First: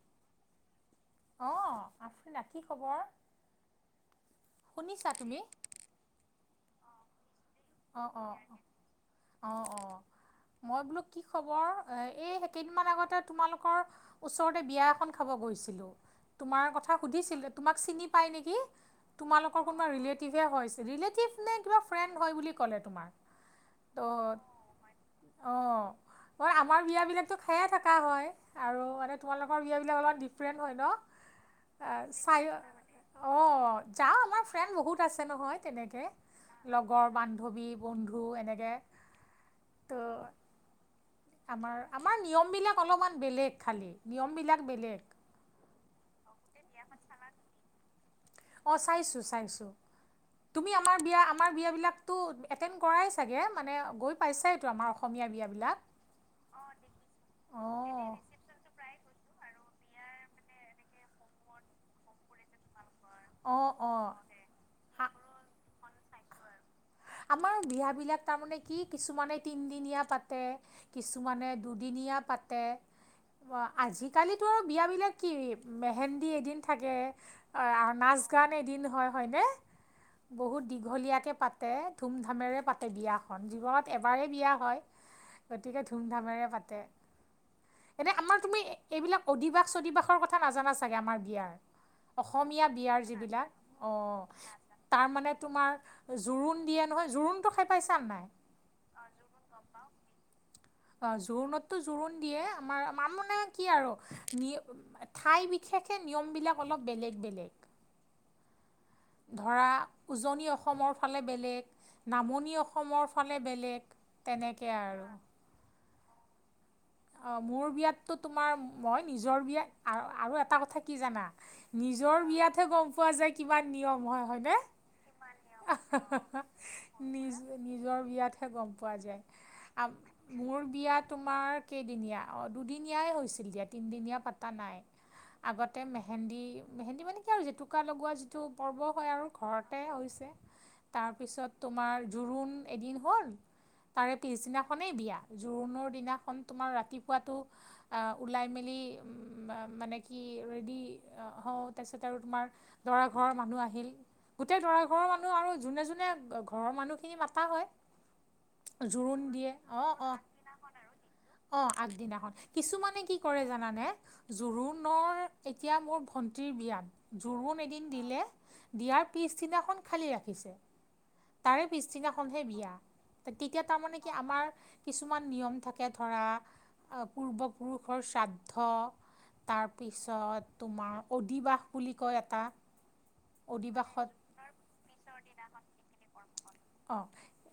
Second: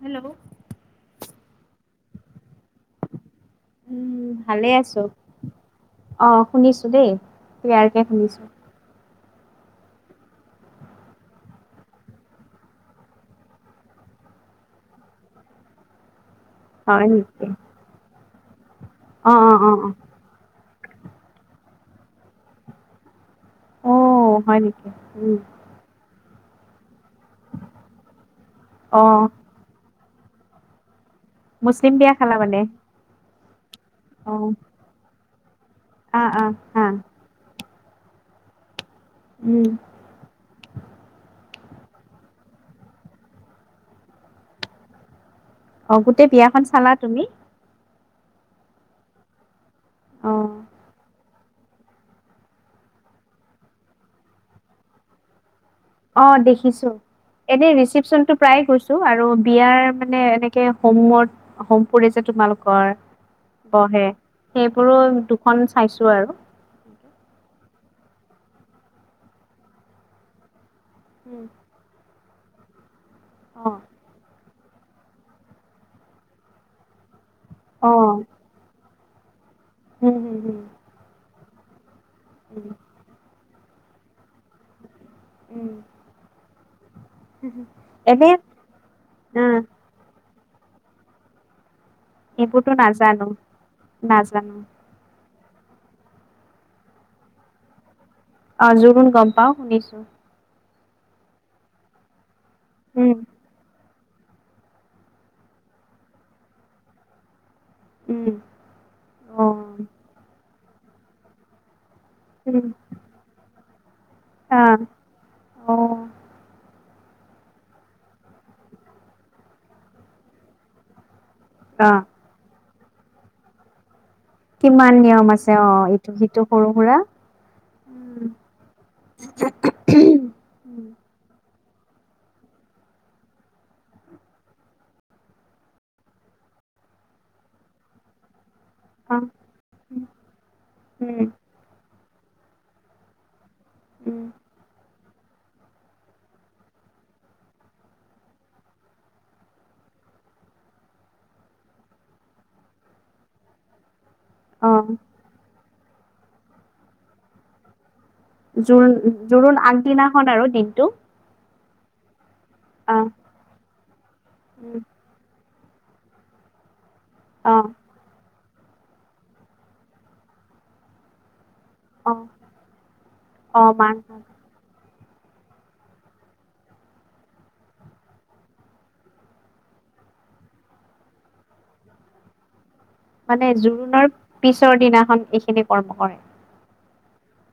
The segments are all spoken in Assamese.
হেল্ল' অ আনা কি খবৰ উম ভালে আছো শুনিছা তুমি? অ শুনিছো দেই তয়াৰকে অ', শুনিছো অ', অ অ মই বোলো কি খবৰ এই সেইকেইদিন আগতে তোমালোকৰ ওচৰতে বিয়া এ খাব গৈছিলোঁ তোমাৰ কথা হয় সুধিছিল নেকি তোমাক চিনি পায় নেকি অ অ তোমালোকৰ অ অ কোনোবা ৰিলেটিভে ৰিলেটিভ নে কিবা ফ্ৰেণ্ড হয় বুলি ক'লে তোমাৰ অহ ত' হয় নেকি উম অ', মই আমাৰ বিয়াবিলাকতো খায়ে থকা হয় আৰু অ মানে তোমালোকৰ বিয়াবিলাক অলপমান ডিফাৰেণ্ট হয় ন মুছলিম বিয়া খালা মানে যাওঁ অ আমাৰ ফ্ৰেণ্ড বহুত আছে নহয় তেনেকৈ আ আ হা লগৰ বান্ধৱী বন্ধু এনেকৈ উম তো আমাৰ আমাৰ নিয়মবিলাক অলপমান বেলেগ খালী নিয়মবিলাক বেলেগ অ গোটেই বিয়াখন চালা তুমি অঁ চাইছোঁ চাইছোঁ অ তুমি আমাৰ বিয়া আমাৰ বিয়া বিলাক এতেম কৰাই চাগে মানে গৈ পাইছাইতো আমাৰ অসমী বিয়াবিলাক অ দেখিছো এনে ৰিচিপচনতটো প্ৰায়ে গৈছো আৰু বিয়াৰ মানে এনেকে হোমত হোম পৰি যে তোমালোকৰ অঁ অঁ বহে অঁ সেইবোৰো দুখন চাইছো আৰু আমাৰ বিয় বিলাক তাৰমানে কি কিছুমানে তিনদিনীয়া পাতে উম কিছুমানে দুদিনীয়া পাতে অ আজিকালি টো আৰু বিয়াবিলাক কি মেহেন্দি এদিন থাকে অ নাচ গান এদিন হয় হয়নে উম উম উম বহুত দীঘলীয়াকে পাতে ধুম ধামেৰে উম পাতে বিয়াখন যগত এবাৰেই বিয়া হয় উম গতিকে ধুমধামেৰে পাতে এনে আমাৰ তুমি এইবিলাক উম, অধিবাস চদিবাসৰ কথা কথা নাজানা চাগে আমাৰ বিয়াৰ অসমীয়া এইবোৰতো বিয়াৰ নাজানো যিবিলাক নাজানো। অ তাৰ মানে তোমাৰ জোৰোণ দিয়ে নহয় জোৰোণটো খাই পাইছা নাই অ জোৰণ গম পাও শুনিছো অ জোৰোণতো জোৰোণ দিয়ে আমাৰ উম, মাৰানে কি আৰু ঠাই বিশেষে নিয়ম বিলাক অলপ বেলেগ বেলেগ উম, ধৰা অ', উজনি অসমৰ ফালে বেলেগ নামনি উম, অসমৰ ফালে বেলেগ তেনেকৈ আহ, আৰু অ অ মোৰ বিয়াততটো তোমাৰ মই নিজৰ বিয়াত আৰু এটা কথা কি জানা আহ নিজৰ বিয়াতহে গম পোৱা যায় কিমান নিয়ম হয় হয় কিমান নিয়ম আছে অ, ইটো সিটো সৰু সুৰা। নিজ নিজৰ বিয়াতহে গম পোৱা যায় আ মোৰ বিয়া তোমাৰ কেইদিনীয়া অ দুদিনীয়াই হৈছিল দিয়া তিনদিনীয়া পাতা নাই আগতে মেহেন্দী মেহেন্দী মানে কি আৰু জেতুকা লগোৱা যিটো পৰ্ব হয় অ আৰু ঘৰতে হৈছে উম, তাৰপিছত তোমাৰ জোৰোণ এদিন হ'ল তাৰে উম পিছদিনাখন মান বিয়া জোৰোণৰ দিনাখন তোমাৰ ৰাতিপুৱাটো ওলাই মেলি মানে কি ৰেডি হওঁ তাৰপিছত আৰু তোমাৰ দৰা ঘৰৰ মানুহ আহিল গোটেই অ, দৰা ঘৰৰ মানুহ আৰু যোনে যোনে ঘৰৰ মানুহখিনি মাতা হয় জোৰণ জোৰোণ আগদিনাখন আৰু দিনটো অ আগদিনাখন কিছুমানে আহ, কি কৰে জানানে উম, জোৰোণৰ এতিয়া মোৰ ভণ্টীৰ বিয়াত জোৰোণ অ', এদিন দিলে দিয়াৰ পিছদিনাখন খালী ৰাখিছে তাৰে অ', পিছদিনাখনহে বিয়া তেতিয়া অ', মান তাৰমানে কি আমাৰ কিছুমান নিয়ম থাকে ধৰা পূৰ্বপুৰুষৰ শ্ৰাদ্ধ তাৰপিছত তোমাৰ অদিবাস বুলি কয় এটা মানে অদিবাসত জোৰোণৰ পিছৰ দিনাখন এইখিনি কৰ্ম কৰে অ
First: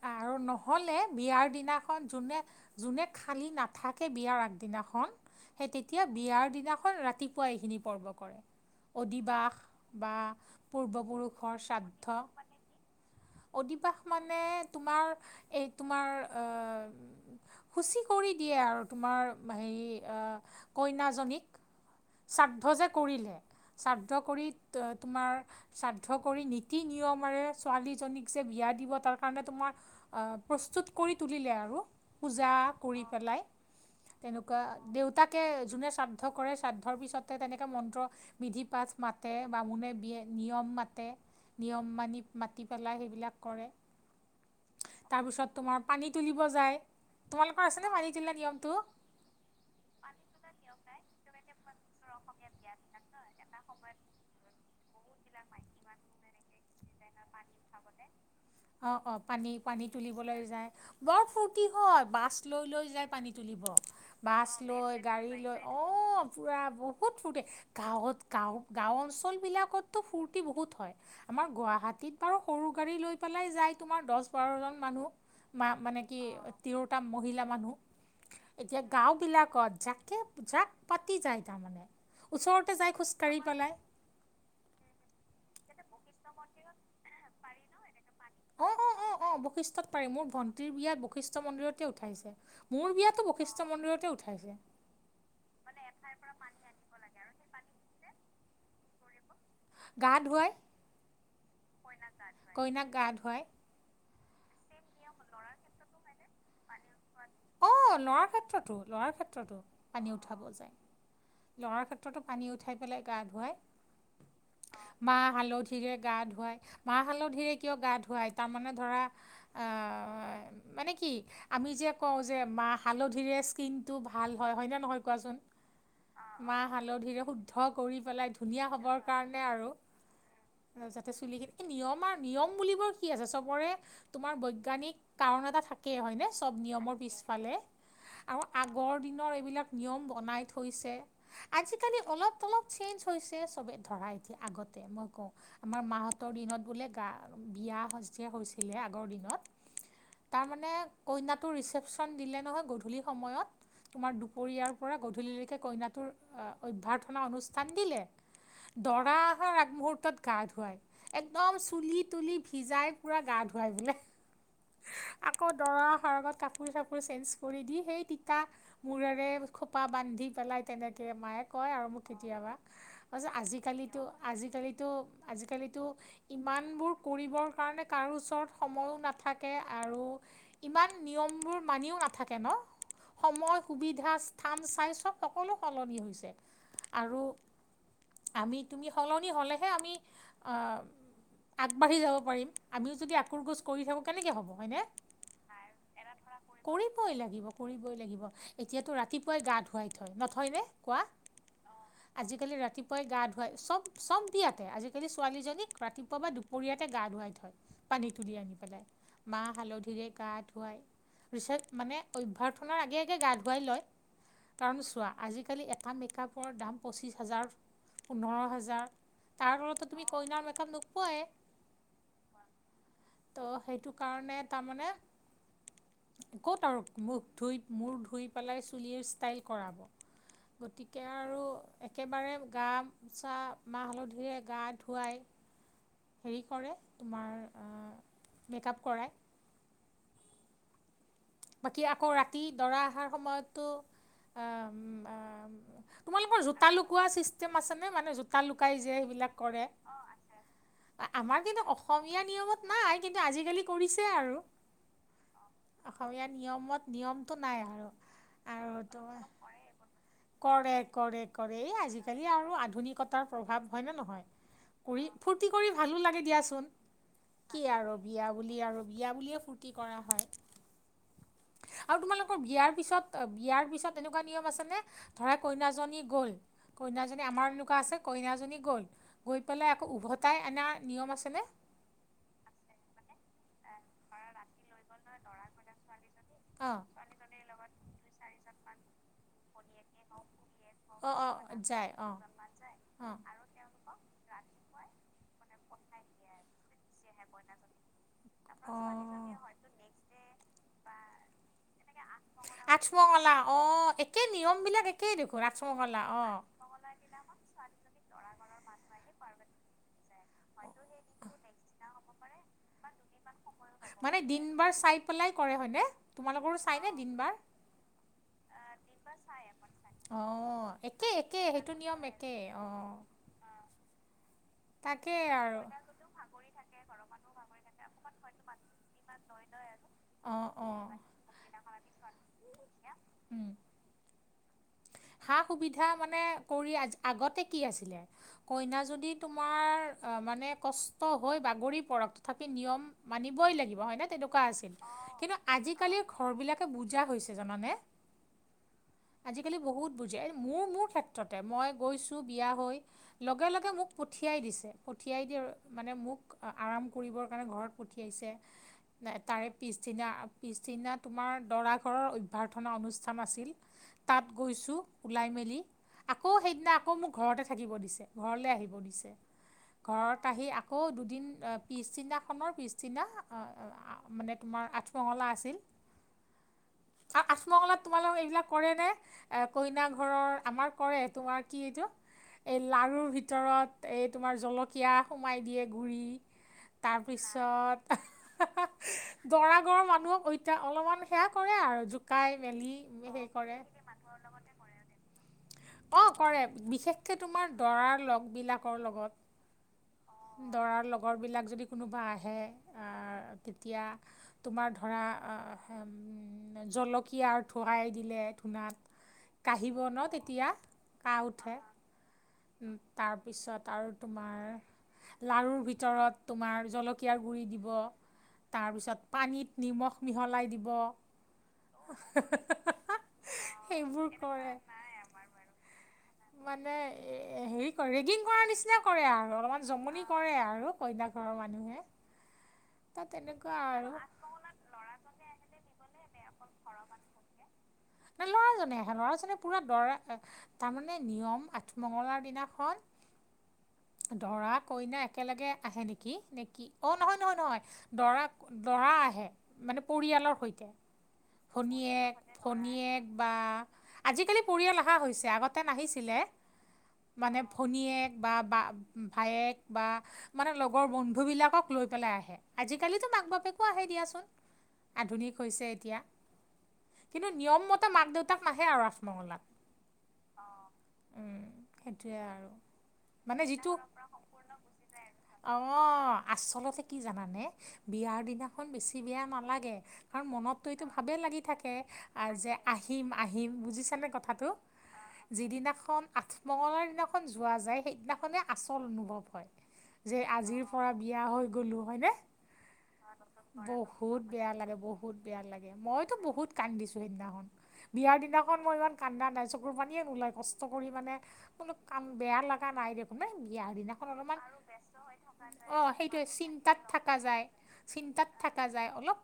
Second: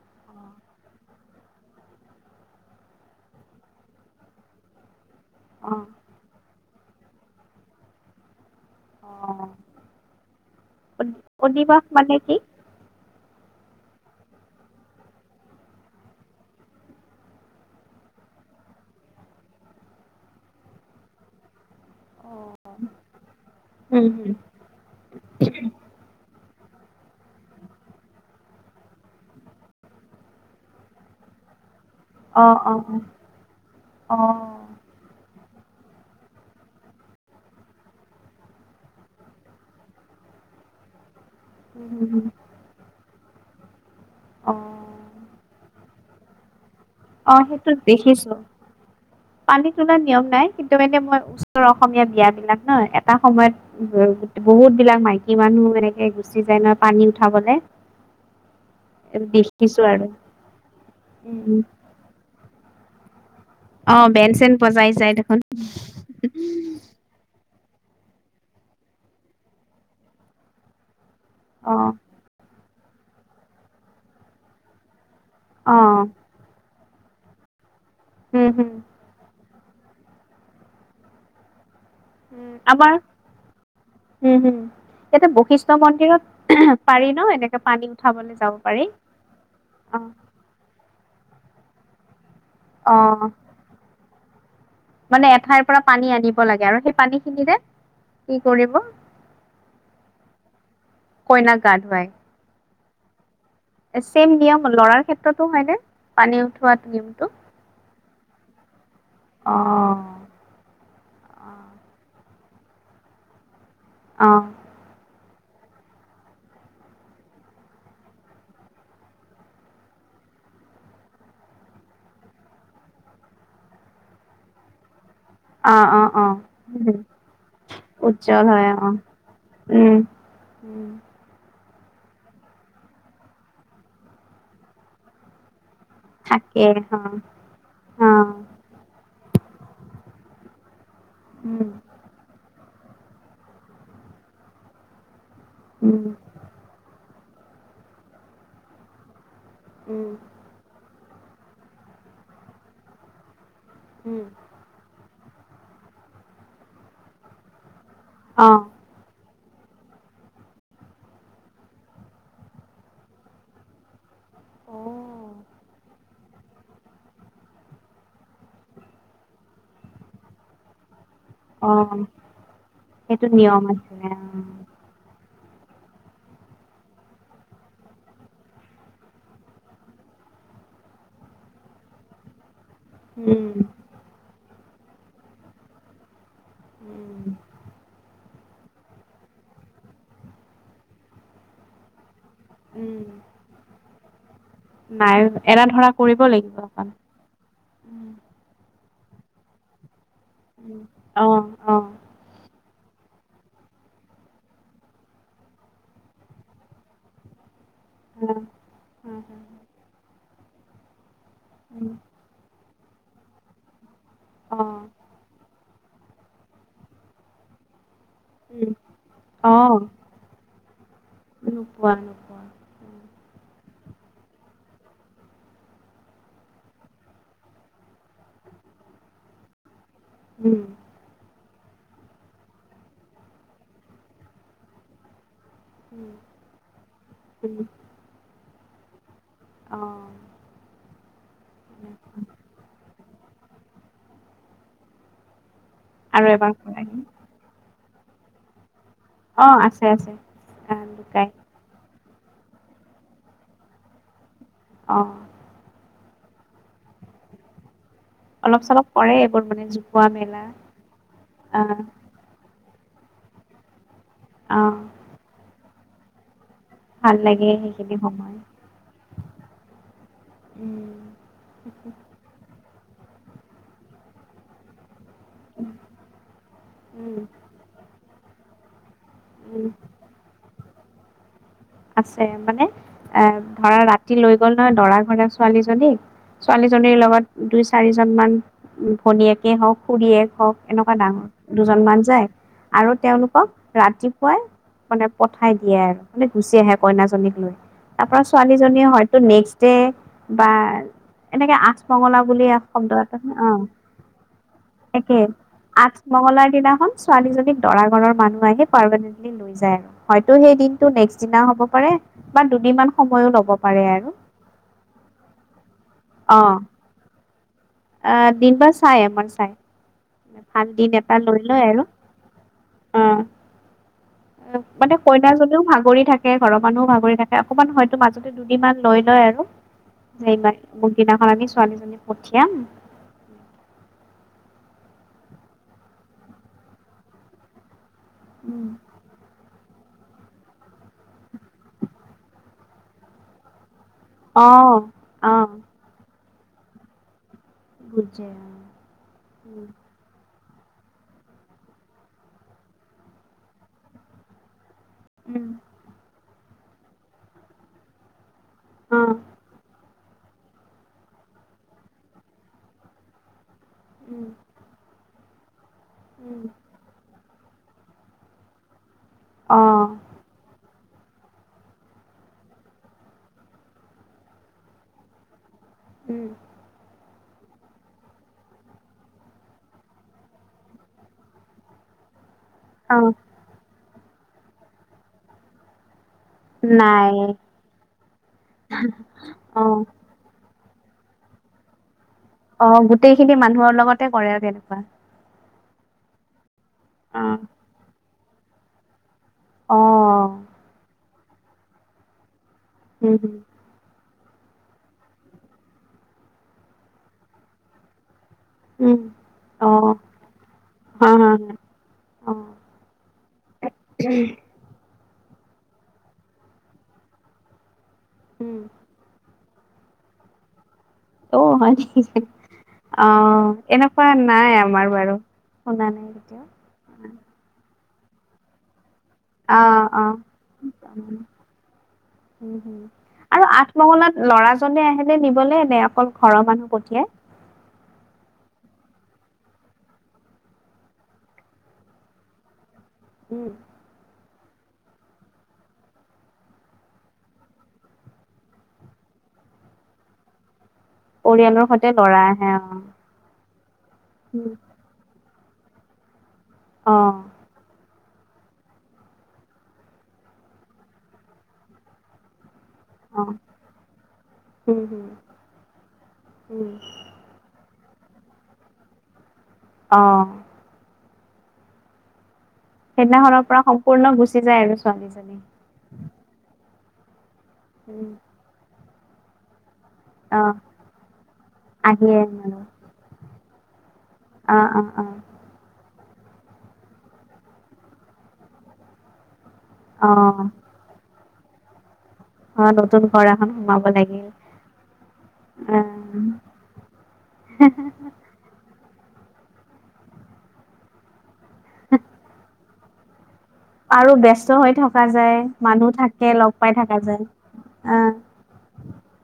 আৰু অ', নহলে বিয়াৰ দিনাখন যোনে যোনে খালী নাথাকে বিয়াৰ আগদিনাখন সেই অ', তেতিয়া বিয়াৰ দিনাখন ৰাতিপুৱা এইখিনি পৰ্ব কৰে অ', অদিবাস বা পূৰ্বপুৰুষৰ অধিবাস মানে শ্ৰাদ্ধ কি? অদিবাস মানে তোমাৰ এই তোমাৰুচ কৰি দে আৰু তোমাৰ হে কইীক অ। শ্ৰাদ্ধ যে কৰিলে উম শ্ৰাদ্ধ হুম। কৰি তোমাৰ শ্ৰাদ্ধ কৰি ীতি নিয়মেৰে ছোৱালী যে বিয়া দিব তাৰ কাৰ তোমাৰ প্ৰস্তুত কৰি তুলিলে আৰু পূজা অ', অ', কৰি পেলাই তেনেকুৱা অ'। দেউতাক তেনেকে যোনে শ্ৰাদ্ধ কৰে শ্ৰাদ্ধৰ পিছতে তেনেকে মন্ত্ৰ মধি পাঠ মাতে বামুণে বিয় নিয়ম মাতে নিয়ম উম, হুম, মানি হুম, মাতি পেলাই সেইবিলাক কৰে অ', তাৰপিছত তোমাৰ পানী তুলিব যায় অ', তোমালোকৰ সেইটোত আছেনে পানী দেখিছো। তুলা নিয়মটো পানী তোলাৰ নিয়ম নাই কিন্তু মানে মই উচ্চৰ অসমীয়া বিয় বিলাক ন এটা সময়ত উ বুত দ স মানুহ এনেকে গুচি যায় না উঠাবলৈ উ অ অ পানী পানী তুলিবলৈ যায় বৰ উম, ফূৰ্তি হয় বাছ লৈ লৈ যায় পানী তুলিব অ', বেন বাছ চেন বজাই লৈ যায় গাড়ী দেখোন। লৈ অ পুৰা বহুত ফূৰ্ত গাঁৱত গাঁওঁ গাঁও অঞ্চল বিলাকততো ফূৰ্তি বহুত হয় আমাৰ অ', গুৱাহাট আৰু সৰু গাড়ী লৈ পেলাই যায় তোমাৰ দহ বাৰজন মানুহ মা মানে অ', কি তিৰোটা মহিলা উম, মানুহ হুম, এতিয়া গাঁওবিলাক যাকে যাক পাতি যায় তাৰ মানে উম আমাৰ হম হম ইয়াতে বশিষ্ঠ মন্দিৰত পাৰি ন এনেকে পানী উঠাবলৈ যাব অ পাৰি। অ অ অ বৈশিষ্টত অ', পাৰি মোৰ ভণ্টিৰ বিয়া বৈশিষ্ট মন্দিৰতে উঠাইছে মোৰ অ'। বিয়াতো বৈশিষ্ট মন্দিৰতে উঠাইছে মানে এঠাইৰ পৰা পানী আনিব লাগে আৰু সেই পানী খিনিৰে কি কৰিব গা ধুৱাই কইনাক গা ধুৱাই কইনাক গা ধুৱায় চেম নিয়ম লৰাৰ ক্ষেত্ৰতো হয়নে পানী উঠোৱা নিয়মটো অ লৰ ক্ষেত্ৰতো লৰাৰ অ ক্ষেত্ৰতো পানী উঠাব যায় লৰাৰ ক্ষেত্ৰতো পানী উঠাই পেলাই গা ধুৱায় অ মাহ হালধিৰে গা ধুৱায় মাহ হালধিৰে কিয় গা ধুৱায় তাৰমানে ধৰা মানে কি আমি যে কওঁ যে মা হালধিৰে স্কিন টো ভাল হয় হয় ন নহয় কৱাছোন অ অ অ মাহ হালধিৰে শুদ্ধ কৰি পেলাই উজ্জ্বল ধুনীয়া হয় অ হ'বৰ কাৰণে আৰু উম আৰু যাতে চুলি নিয়ম আৰু নিয়ম বুলিবৰ কি আছে চবৰে তোমাৰ বৈজ্ঞানিক কাৰণ এটা থাক একে হয়নে চব থাকে নিয়মৰ অ পিছফালে অ আৰু আগৰ দিনৰ এইবিলাক নিয়ম বনাই উম আজিকালি অলপ অলপ চেঞ্জ হৈছে চবে ধৰা এতি আগতে মই কওঁ আমাৰ উম মাহতৰ দিনত বোলে গা বিয়া সজ হৈছিলে আগৰ দিনত উম তাৰমানানে কইনাটো ৰিচেপ্যন দিলে নহয় গধূলি সময়ত তোমাৰ উম দুপৰীয়াৰ পৰা গধূলিলৈকে কইনাটোৰ অভ্যয়াৰ্থনা অনুষ্ঠান দিলে অ দৰা ৰ আগমহুৰ্তত গা ধুৱাই একদম চুলি তুলি ভিজাই পুৰা গা ধুৱাই বোলে আকৌ দৰা সাৰবাত কাপোৰ চাপোৰ চেঞ্জ কৰি দি সেই তিতা মূৰেৰে খোপা বান্ধি পেলাই তেনেকে মায়ে অ কয় আৰু মোক কেতিয়াবা সেইটো তাৰপিছত নিয়ম আজিকালিতো আছিলে অ আজিকালিতো আজিকালিতো ইমানবোৰ কৰিবৰ কাৰণে কাৰো ওচৰত সময়ো নাথাকে আৰু ইমান নিয়মবোৰ মানিও নাথাকে ন উম সময় উম সুবিধা কাম চাই চব সকলো সলনি হৈছে আৰু আমি তুমি সলনি হলেহে আমি অ আগবাঢ়ি যাব পাৰিম আমিও উম, যদি আকুৰ গোজ কৰি থাকোঁ কেনেকৈ হ'ব হয়নে নাই এনে ধৰা কৰিব লাগিব অকণ কৰিবই লাগিব কৰিবই লাগিব এতিয়াতো ৰাতিপুৱাই গা ধুৱাই নহয়নে কৱা অ অ আজি কালি ৰাতি গা ধুৱাই চব চব দিয়াতে আজিকালি ছোৱালীজনীক ৰাতিপুৱা বা দুপৰীয়াতে গা ধুৱাই থয় পানী তুলি আনি পেলাই মাহ হালধিৰে গা ধুৱাই ৰিচেট মানে অভ্যৰ্থনাৰ আগে আগে গা ধুৱাই লয় কাৰণ চোৱা আজিকালি টা মেকআপৰ দাম পঁচিছ হাজাৰ পোন্ধৰ হাজাৰ তাৰ পৰাৰতো তুমি কইনাৰ মেথাম নোপোৱাই তপোৱা ত' সেইটো কাৰণে তাৰমানে ক'ত আৰু মোক ধুই মোৰ ধুই পেলাই চুলিৰ ষ্টাইল কৰাব উম, গতিকে আৰু একেবাৰে গামোচা মাহ হালধিৰে গা ধুৱাই উম, হেৰি কৰে তোমাৰ মেকআপ কৰাই আহঁ বাকী আকৌ ৰাতি দৰা অহাৰ সময়তো আহ আৰু তোমালোকৰ এবাৰ জোতা লুকোৱা চিষ্টেম আছে নে মানে জোতা লুকাই অ', আছে, আছে, আ, লুকাই আমাৰ কিন্তু অসমীয়া নিয়মত নাই কিন্তু আজিকালি কৰিছে আৰু আহঁ অসমীয়া নিয়মত নিয়মটো নাই আৰু আৰু অলপ-চলপ ত কৰে এইবোৰ মানে জোকোৱা মেলা কৰে কৰে কৰে আ, আজিকালি আৰু আধুনিক প্ৰভাৱ হয় ন অ', নহয় ফ্তি কৰি ভালো লাগে দিয়াচোন ভাল লাগে কি সেইখিনি আৰু বিয়া সময়। বুলি আৰু বিয়া বুলিয়ে ফূুৰ্তি কৰা হয় উম, আৰু তোমালোকৰ বিয়াৰ পিছত বিয়াৰ পিছত এনেকুৱা নিয়ম আছে নে ধৰা কইনাজনী গ'ল উম, কইনাজনী আমাৰ এনেকুৱা আছে কইনাজনী গ'ল গৈ উম। পেলাই আকৌ উভতাই অনা নিয়ম আছেনে আছে মানে এ ধৰা ৰাতি লৈ গ'ল নহয় দৰা ঘৰা ছোৱালীজনীক অঁ ছোৱালীজনীৰ লগত দুই চাৰিজন মান ভনীয়েকে হওক খুৰীয়েক হওক এনেকুৱা অ ডাঙৰ অ দুজনমান অ যায় আৰু অ তেওঁলোকক ৰাতিপুৱাই মানে পঠাই দিয়ে আৰু মানে গুচি আহে কইনাজনীক লৈ তাৰ পৰা ছোৱালীজনীয়ে হয়তো নেক্স ডে বা এনেকে আঠমঙলা বুলি শব্দ এটা অ নিয়ম বিলাক একেই দেখো ৰা আঠমঙলাৰ দিনাখন ছোৱালীজনীক দৰা ঘৰৰ মানুহ আহে পাৰমানেন্টলি লৈ যায় আৰু হয় সেই দিনটো নেক্সট দিনা হ'ব পাৰে বা দুদিনমান সময়ো ল'ব পাৰে আৰু মানে দিন বাৰ চাই পেলাই কৰে হয়নে অ তোমালোকৰো চাইনে দিন বাৰ আহ দিন বাাৰ চাই আমাৰ চাই আহ ভাল দিন একে এটা লৈ একে লয় সেইটো আৰু নিয়ম একে অ মানে তাকেই আৰু কইনাজনীও ভাগৰি টো থাকে ঘৰৰ মানুহও ভাগৰি থাকে অকমান হয়তো মাজতে দুদিন মান লৈ লয় আৰু অ যাৰ অ মোৰ দিনাখন আমি ছোৱালীজনীক পঠিয়াম উম সা সুবিধা মানে কৰি আগতে কি আছিলে উম, কইনা যদি তোমাৰ মানে কষ্ট হৈ বাগৰি তথাপি নিয়ম মানি লাগিব হয় ন তেনেকুৱা অ আছিল অ কিন্তু আজি কালিৰ ঘৰ বিলাকে বুজা হৈছিল বুজে অ আজিকালি বহুত বুজে মোৰ মোৰ ক্ষেত্ৰতে মই গৈছোঁ বিয়া হৈ লগে লগে মোক পঠিয়াই দিছে পঠিয়াই দিয়ে উম মানে মোক আৰাম কৰিবৰ কাৰণে ঘৰত উম অ পঠিয়াইছে তাৰে পিছ পিছদিনা পিছদিনা তোমাৰ দৰা ঘৰৰ অভ্যৰ্্থনা অনুষ্ঠান আছিল তাত উম গৈছো ওলাই মেলি আকৌ উম সেইদিনা আকৌ মোক ঘৰতে থাকিব দিছে ঘৰলৈ আহিব দিছে অ ঘৰত আহি হ' দুদিন পিছদিনাখনৰ পিছদিনা মানে তোমাৰ আঠমঙলা আছিল উম আৰু আঠমঙলা ত তোমালোকৰ এইবিলাক কৰে নে কইনা ঘৰৰ আমাৰ কৰে তোমাৰ কি এইটো এই অ লাৰুৰ ভিতৰত এই তোমাৰ জলকীয়া সোমাই দিয়ে গুড়ি তাৰ নাই পিছত দৰা অ ঘৰৰ মানুহক তেতিয়া অলপমান সেয়া কৰে আৰু জোকাই মেলি অ', সেই গোটেইখিনি কৰে মানুহৰ লগতে কৰে আৰু তেনেকুৱা। অ', কৰে বিশেষকে অ তোমাৰ দৰাৰ লগ বিলাকৰ অ লগত। দৰাৰ লগৰবিলাক যদি কোনোবা আহে। উম হম তেতিয়া। তোমাৰ ধৰা আ', জলকীয়া থুৱাই দিলে ঢো উম কাঁহী অ বন তেতিয়া হা কাহ হা হা উঠে। অ তাৰপিছত আৰু তোমাৰ। লাৰুৰ ভিতৰত তোমাৰ জলকীয়াৰ গু়ি দিব উম তাৰপিছত পানীত নিমখ মিহলাই দিব। অহ হয় নিকি আহ। সেইবোৰ এনেকুৱা কৰে নাই আমাৰ বাৰু শুনা নাই তেতিয়া। হ ৰেগিং কৰ নিচিনা কৰে আৰু অলপমান জমনি অ কৰে আৰু কইনা ঘৰৰ মানুহে। উম হম ত আৰু তেনেকুৱা আঠ মহলাত লৰাজনে আহেনেে নিবলৈ এ নে অকল ঘৰৰ মানুহ পঠিয়াই। বেলৰ লৰাজনে আহে ল'ৰাজনে পুৰা দৰা তাৰমানে নিয়ম আঠমঙলাৰ দিনাখন উম। দৰা কইনা একেলগে আহে নেকি নেকি অ', নহয় নহয় নহয় দৰা দৰা আহে মানে পৰিয়ালৰ সৈতে। পৰিয়ালৰ সৈতে লৰা আহে। অ কণীয়েক বা। আজিকালি পৰিয়াল অহা হৈছে আগতে নাহিছিলে অ মানে ভনীয়েক। বা বা ভায়েক বা মানে লগৰ বন্ধু বিলাকক লৈ পেলাই আহে। আজিকালিতো অ মাক বাপেকো আহে দিয়াচোন উম হম আধুনিক হৈছে এতিয়া। উম কমতে মাক দেউতাক নাহে আৰু আঠমঙলাত। অ। উম সেইটোৱে আৰু। মানে সেইদিনাখনৰ পৰা যিটো সম্পূৰ্ণ গুচি যায় আৰু ছোৱালীজনী। অ', আচলতে কি জানানে বিয়াৰ দিনাখন বেছি বিয়া নালাগে কাৰণ অ', মনততো এইটো ভাবেেই লাগি থাকে। আহিয়ে যে আৰু আহিম আহিম বুজিছানে কথাটো অ', অ', অ', যিদিনা খন আঠ মঙলাৰ দিনাখন যোৱা যায় সেইদিনাখনে আচল অনুভৱ হয়। যে অ', আজিৰ পৰা বিয়া হৈ গ'লো হয়নে। অ', নতুন ঘৰ এখন সোমাব বহুত লাগিল। বেয়া লাগে বহুত বেয়া লাগে মইতো উম, বহুত কান্দিছো সেইদিনাখন বিয়াৰ দিনাখন মই ইমান কান্দা নাই চকুৰ পানীয়ে নোলাই কষ্ট কৰি মানে। কোনো কাম বেয়া লগা নাই দেখ বিয়া দিনা খন আৰু অলমান ব্যস্ত হৈ থকা যায়, মানুহ অ', সেইে থাকে লগ পাই চিন্তাত থকা যায়। অ', চিন্তাত তাত থকা যায় অলপ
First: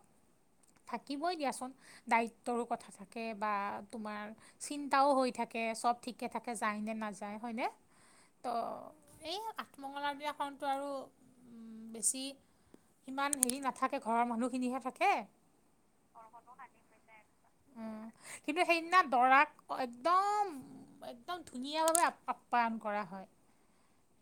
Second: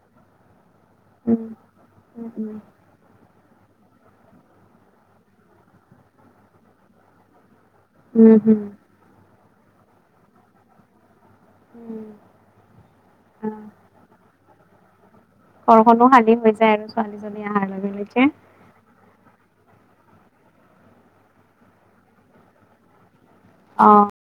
থাকিবই উম, দিয়াচোন উম, উম, দায়িত্বৰো কথা থাকে। থাকে বা তোমাৰ চিন্তাও হৈ থাকে চব ঠিকে থাকে যায় নে নাযায় হয়নে। উম হম। আাঠমঙলাৰ বিনাখনো আৰু বেছি ইমান হেৰি নাথাকে ঘৰৰ মানুহ। খিনিহে থাকে। ঘৰখনো শালী হৈ যায় আৰু ছোৱালীজনী অহাৰ লগে উম, লগে। কিন্তু সেইদিনা একদম একদম ধুনীয়া ভাৱে আপ্যায়ন কৰা হয়। অ'।